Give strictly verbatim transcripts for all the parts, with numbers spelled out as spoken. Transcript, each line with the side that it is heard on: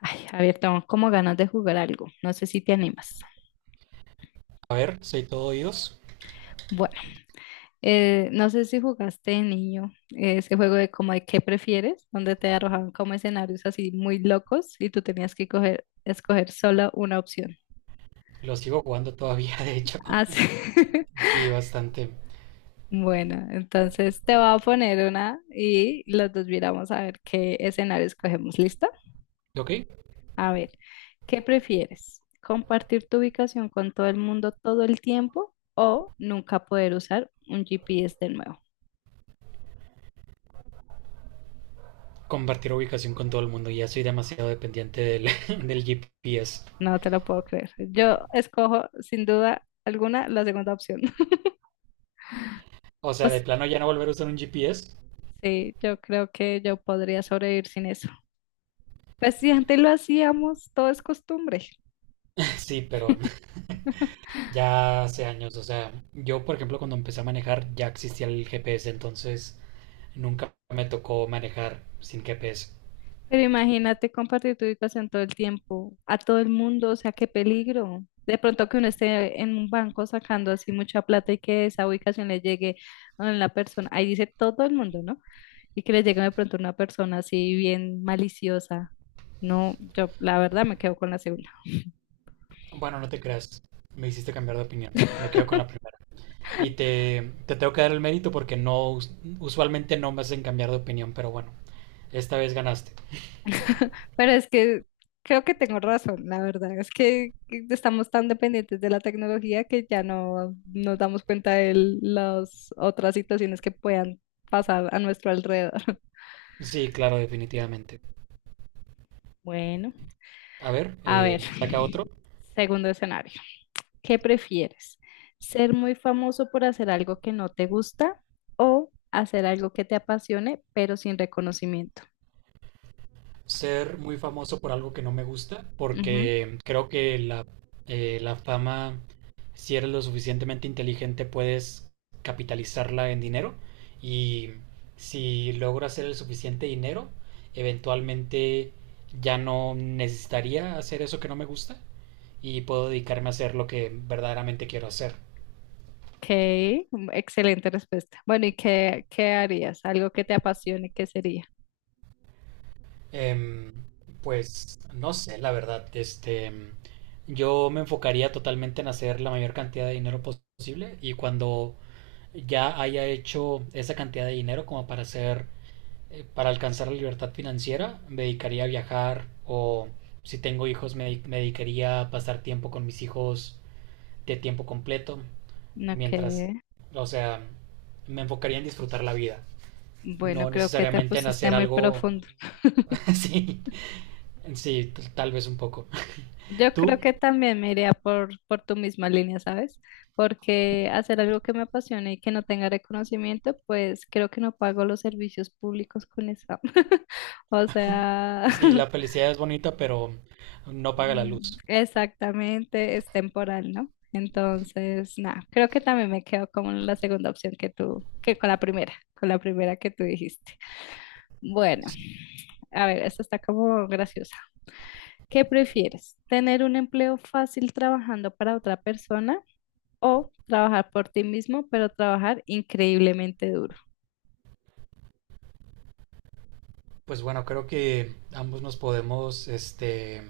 left: Ay, a ver, tengo como ganas de jugar algo. No sé si te animas.
right: A ver, soy todo oídos.
left: Bueno, eh, no sé si jugaste de niño eh, ese juego de como de qué prefieres, donde te arrojaban como escenarios así muy locos y tú tenías que coger, escoger solo una opción.
right: Lo sigo jugando todavía, de hecho.
left: Así.
right: Sí, bastante.
left: Bueno, entonces te voy a poner una y los dos miramos a ver qué escenario escogemos. ¿Listo?
right: Ok,
left: A ver, ¿qué prefieres? ¿Compartir tu ubicación con todo el mundo todo el tiempo o nunca poder usar un G P S de nuevo?
right: compartir ubicación con todo el mundo. Ya soy demasiado dependiente del, del G P S.
left: No te lo puedo creer. Yo escojo sin duda alguna la segunda opción.
right: O
left: O
right: sea, de
left: s-
right: plano ya no volver a usar un G P S.
left: sí, yo creo que yo podría sobrevivir sin eso. Pues si antes lo hacíamos, todo es costumbre.
right: Sí, pero ya hace años. O sea, yo, por ejemplo, cuando empecé a manejar ya existía el G P S, entonces nunca me tocó manejar sin G P S.
left: Pero imagínate compartir tu ubicación todo el tiempo, a todo el mundo, o sea, qué peligro. De pronto que uno esté en un banco sacando así mucha plata y que esa ubicación le llegue a la persona, ahí dice todo el mundo, ¿no? Y que le llegue de pronto una persona así bien maliciosa. No, yo la verdad me quedo con la segunda.
right: Bueno, no te creas. Me hiciste cambiar de opinión. Me quedo con la primera. Y te, te tengo que dar el mérito porque no, usualmente no me hacen cambiar de opinión, pero bueno, esta vez ganaste.
left: Pero es que creo que tengo razón, la verdad. Es que estamos tan dependientes de la tecnología que ya no nos damos cuenta de las otras situaciones que puedan pasar a nuestro alrededor.
right: Sí, claro, definitivamente.
left: Bueno,
right: A ver,
left: a ver,
right: eh, saca otro.
left: segundo escenario. ¿Qué prefieres? ¿Ser muy famoso por hacer algo que no te gusta o hacer algo que te apasione pero sin reconocimiento?
right: Ser muy famoso por algo que no me gusta,
left: Ujú.
right: porque creo que la, eh, la fama, si eres lo suficientemente inteligente, puedes capitalizarla en dinero. Y si logro hacer el suficiente dinero, eventualmente ya no necesitaría hacer eso que no me gusta. Y puedo dedicarme a hacer lo que verdaderamente quiero hacer.
left: Ok, mm, excelente respuesta. Bueno, ¿y qué, qué harías? Algo que te apasione, ¿qué sería?
right: Em, pues no sé, la verdad, este, yo me enfocaría totalmente en hacer la mayor cantidad de dinero posible y cuando ya haya hecho esa cantidad de dinero como para hacer, eh, para alcanzar la libertad financiera, me dedicaría a viajar o si tengo hijos me, me dedicaría a pasar tiempo con mis hijos de tiempo completo,
left: Ok,
right: mientras, o sea, me enfocaría en disfrutar la vida.
left: bueno,
right: No
left: creo que te
right: necesariamente en
left: pusiste
right: hacer
left: muy
right: algo.
left: profundo.
right: Sí, sí, t- tal vez un poco.
left: Yo creo
right: Tú,
left: que también me iría por, por tu misma línea, ¿sabes? Porque hacer algo que me apasione y que no tenga reconocimiento, pues creo que no pago los servicios públicos con eso. O sea,
right: sí, la felicidad es bonita, pero no paga la
left: Mm,
right: luz.
left: exactamente, es temporal, ¿no? Entonces, nada, creo que también me quedo con la segunda opción que tú, que con la primera, con la primera que tú dijiste. Bueno, a ver, esta está como graciosa. ¿Qué prefieres? ¿Tener un empleo fácil trabajando para otra persona o trabajar por ti mismo, pero trabajar increíblemente duro?
right: Pues bueno, creo que ambos nos podemos, este,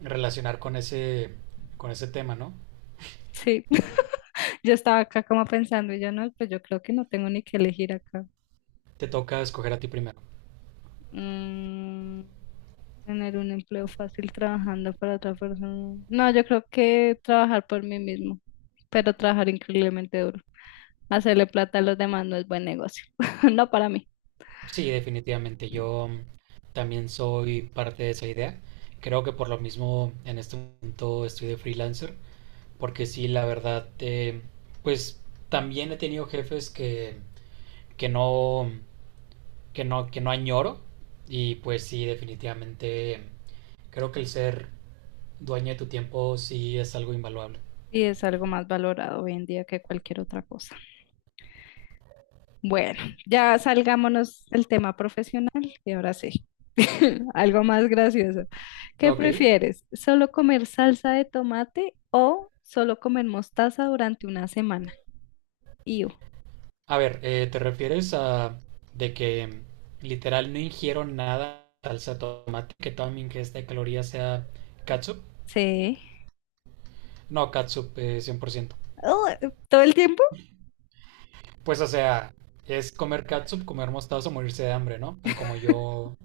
right: relacionar con ese, con ese tema, ¿no?
left: Sí, yo estaba acá como pensando y yo no, pues yo creo que no tengo ni que elegir acá.
right: Te toca escoger a ti primero.
left: Mm, tener un empleo fácil trabajando para otra persona. No, yo creo que trabajar por mí mismo, pero trabajar increíblemente duro. Hacerle plata a los demás no es buen negocio, no para mí.
right: Sí, definitivamente. Yo también soy parte de esa idea. Creo que por lo mismo en este momento estoy de freelancer, porque sí, la verdad, eh, pues también he tenido jefes que que no, que no, que no añoro. Y pues sí, definitivamente creo que el ser dueño de tu tiempo sí es algo invaluable.
left: Y es algo más valorado hoy en día que cualquier otra cosa. Bueno, ya salgámonos del tema profesional y ahora sí, algo más gracioso. ¿Qué
right: Ok.
left: prefieres? ¿Solo comer salsa de tomate o solo comer mostaza durante una semana? Iu,
right: A ver, eh, ¿te refieres a de que literal no ingiero nada de salsa de tomate, que toda mi ingesta de calorías sea catsup?
left: sí.
right: No, catsup, eh, cien por ciento.
left: Oh, ¿todo el tiempo?
right: Pues o sea, es comer catsup, comer mostaza o morirse de hambre, ¿no? A como yo,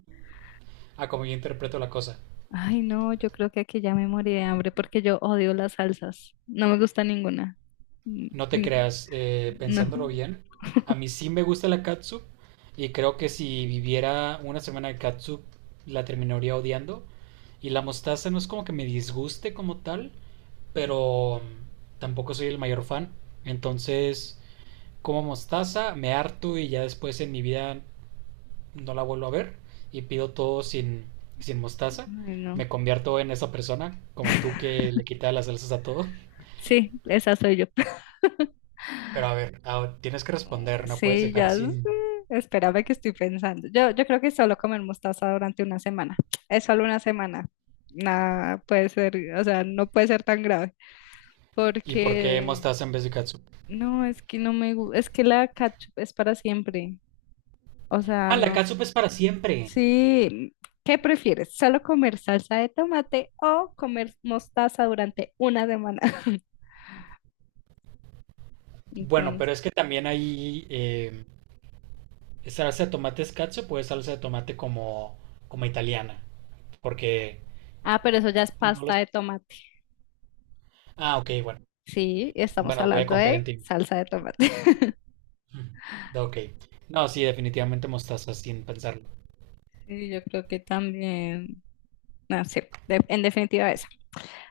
right: a como yo interpreto la cosa.
left: Ay, no, yo creo que aquí ya me morí de hambre porque yo odio las salsas. No me gusta ninguna. Mm,
right: No te
left: mm,
right: creas, eh,
left: no.
right: pensándolo bien, a mí sí me gusta la catsup y creo que si viviera una semana de catsup la terminaría odiando. Y la mostaza no es como que me disguste como tal, pero mm, tampoco soy el mayor fan. Entonces, como mostaza, me harto y ya después en mi vida no la vuelvo a ver y pido todo sin, sin mostaza.
left: Ay, no.
right: Me convierto en esa persona, como tú que le quita las salsas a todo.
left: Sí, esa soy yo.
right: Pero a ver, ah, tienes que
left: Oh,
right: responder, no puedes
left: sí,
right: dejar
left: ya sé.
right: sin.
left: Espérame que estoy pensando. Yo, yo creo que solo comer mostaza durante una semana. Es solo una semana. Nada puede ser, o sea, no puede ser tan grave.
right: ¿Y por qué
left: Porque
right: mostaza en vez de catsup?
left: no, es que no me gusta. Es que la ketchup es para siempre. O sea,
right: Ah, la
left: no.
right: catsup es para siempre.
left: Sí, ¿qué prefieres? ¿Solo comer salsa de tomate o comer mostaza durante una semana?
right: Bueno, pero
left: Entonces,
right: es que también hay eh, salsa de tomate es catsup o es salsa de tomate como, como italiana. Porque
left: ah, pero eso ya es
right: no
left: pasta
right: los...
left: de tomate.
right: Ah, ok, bueno.
left: Sí, estamos
right: Bueno, voy a
left: hablando
right: confiar en
left: de
right: ti.
left: salsa de tomate.
right: Ok. No, sí, definitivamente mostaza, sin pensarlo.
left: Sí, yo creo que también, no sé, de- en definitiva esa.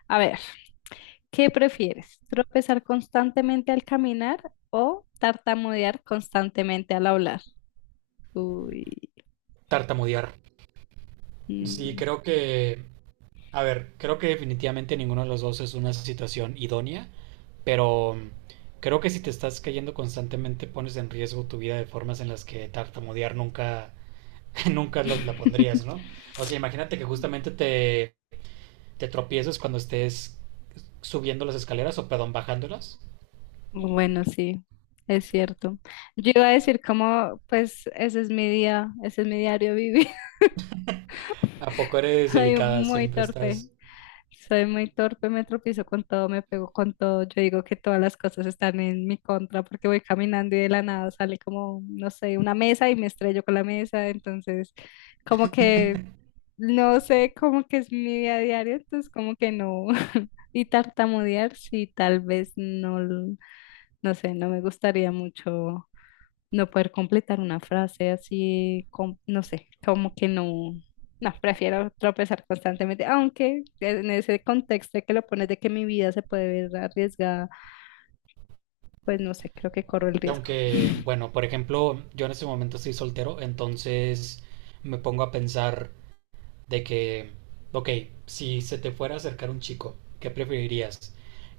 left: A ver, ¿qué prefieres? ¿Tropezar constantemente al caminar o tartamudear constantemente al hablar? Uy.
right: Tartamudear. Sí,
left: Mm.
right: creo que, a ver, creo que definitivamente ninguno de los dos es una situación idónea, pero mm, creo que si te estás cayendo constantemente pones en riesgo tu vida de formas en las que tartamudear nunca, nunca lo- la pondrías, ¿no? O sea, imagínate que justamente te, te tropiezas cuando estés subiendo las escaleras o, perdón, bajándolas.
left: Bueno, sí, es cierto. Yo iba a decir como, pues ese es mi día, ese es mi diario vivir.
right: ¿A poco eres
left: Soy
right: delicada?
left: muy
right: Siempre
left: torpe,
right: estás...
left: soy muy torpe, me tropiezo con todo, me pego con todo. Yo digo que todas las cosas están en mi contra porque voy caminando y de la nada sale como, no sé, una mesa y me estrello con la mesa. Entonces, como que, no sé, como que es mi día a diario, entonces como que no. Y tartamudear, sí, tal vez no, no sé, no me gustaría mucho no poder completar una frase así, com- no sé, como que no, no, prefiero tropezar constantemente, aunque en ese contexto que lo pones de que mi vida se puede ver arriesgada, pues no sé, creo que corro el riesgo.
right: Aunque, bueno, por ejemplo, yo en este momento estoy soltero, entonces me pongo a pensar... de que, ok, si se te fuera a acercar un chico, ¿qué preferirías?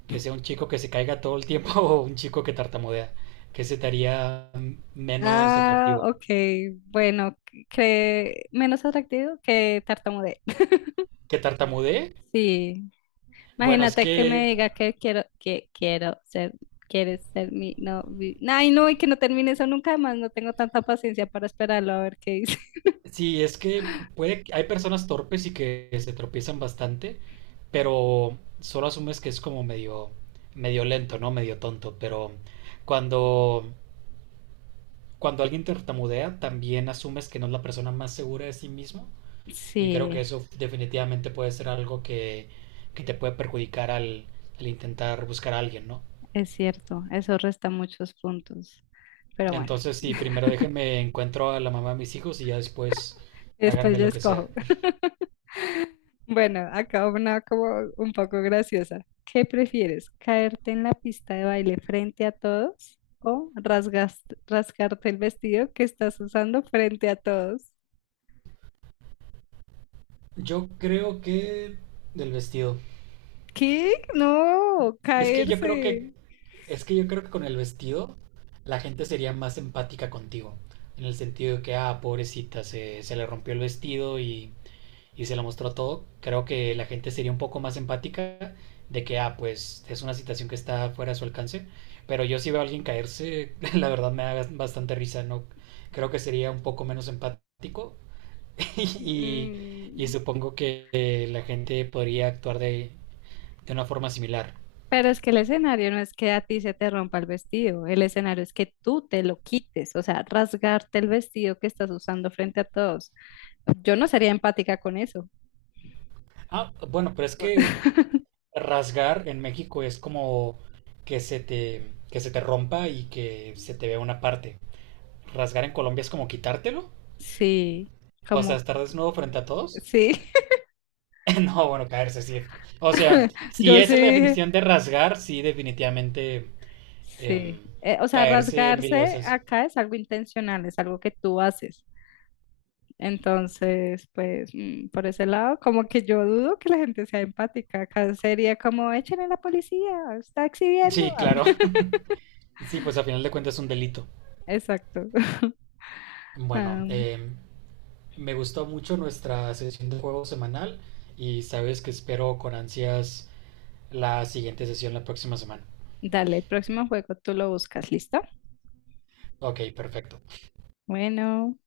right: ¿Que sea un chico que se caiga todo el tiempo o un chico que tartamudea? ¿Qué se te haría mm, menos
left: Ah,
right: atractivo?
left: ok, bueno, que menos atractivo que tartamudear.
right: ¿Que tartamudee?
left: Sí,
right: Bueno, es
left: imagínate que me
right: que,
left: diga que quiero, que quiero ser, quieres ser mi novio. Ay, no, y que no termine eso nunca más, no tengo tanta paciencia para esperarlo a ver qué dice.
right: sí, es que puede, hay personas torpes y que se tropiezan bastante, pero solo asumes que es como medio, medio lento, ¿no? Medio tonto, pero cuando, cuando alguien tartamudea, también asumes que no es la persona más segura de sí mismo. Y creo que
left: Sí,
right: eso definitivamente puede ser algo que, que te puede perjudicar al, al intentar buscar a alguien, ¿no?
left: es cierto, eso resta muchos puntos. Pero bueno,
right: Entonces, sí, primero déjenme encuentro a la mamá de mis hijos y ya después
left: después
right: háganme
left: yo
right: lo que sea.
left: escojo. Bueno, acá una como un poco graciosa. ¿Qué prefieres? ¿Caerte en la pista de baile frente a todos o rasgas- rascarte el vestido que estás usando frente a todos?
right: Yo creo que del vestido.
left: ¿Qué? No,
right: Es que yo creo
left: caerse.
right: que es que yo creo que con el vestido la gente sería más empática contigo, en el sentido de que ah, pobrecita, se, se le rompió el vestido y y se lo mostró todo, creo que la gente sería un poco más empática de que, ah, pues es una situación que está fuera de su alcance. Pero yo si veo a alguien caerse, la verdad me da bastante risa, ¿no? Creo que sería un poco menos empático y, y
left: Mm,
right: supongo que eh, la gente podría actuar de, de una forma similar.
left: Pero es que el escenario no es que a ti se te rompa el vestido, el escenario es que tú te lo quites, o sea, rasgarte el vestido que estás usando frente a todos. Yo no sería empática con eso.
right: Ah, bueno, pero es que rasgar en México es como que se te, que se te rompa y que se te vea una parte. Rasgar en Colombia es como quitártelo.
left: Sí,
right: O sea,
left: como,
right: estar desnudo frente a todos.
left: sí,
right: No, bueno, caerse, sí. O sea, si
left: yo
right: esa es la
left: sí,
right: definición de rasgar, sí, definitivamente,
left: sí.
right: em,
left: Eh, o sea,
right: caerse mil
left: rasgarse
right: veces.
left: acá es algo intencional, es algo que tú haces. Entonces, pues, mm, por ese lado, como que yo dudo que la gente sea empática. Acá sería como, echen a la policía, está exhibiendo.
right: Sí, claro. Sí, pues a final de cuentas es un delito.
left: Exacto.
right: Bueno,
left: Am,
right: em, me gustó mucho nuestra sesión de juego semanal y sabes que espero con ansias la siguiente sesión la próxima semana.
left: dale, el próximo juego tú lo buscas, ¿listo?
right: Ok, perfecto.
left: Bueno.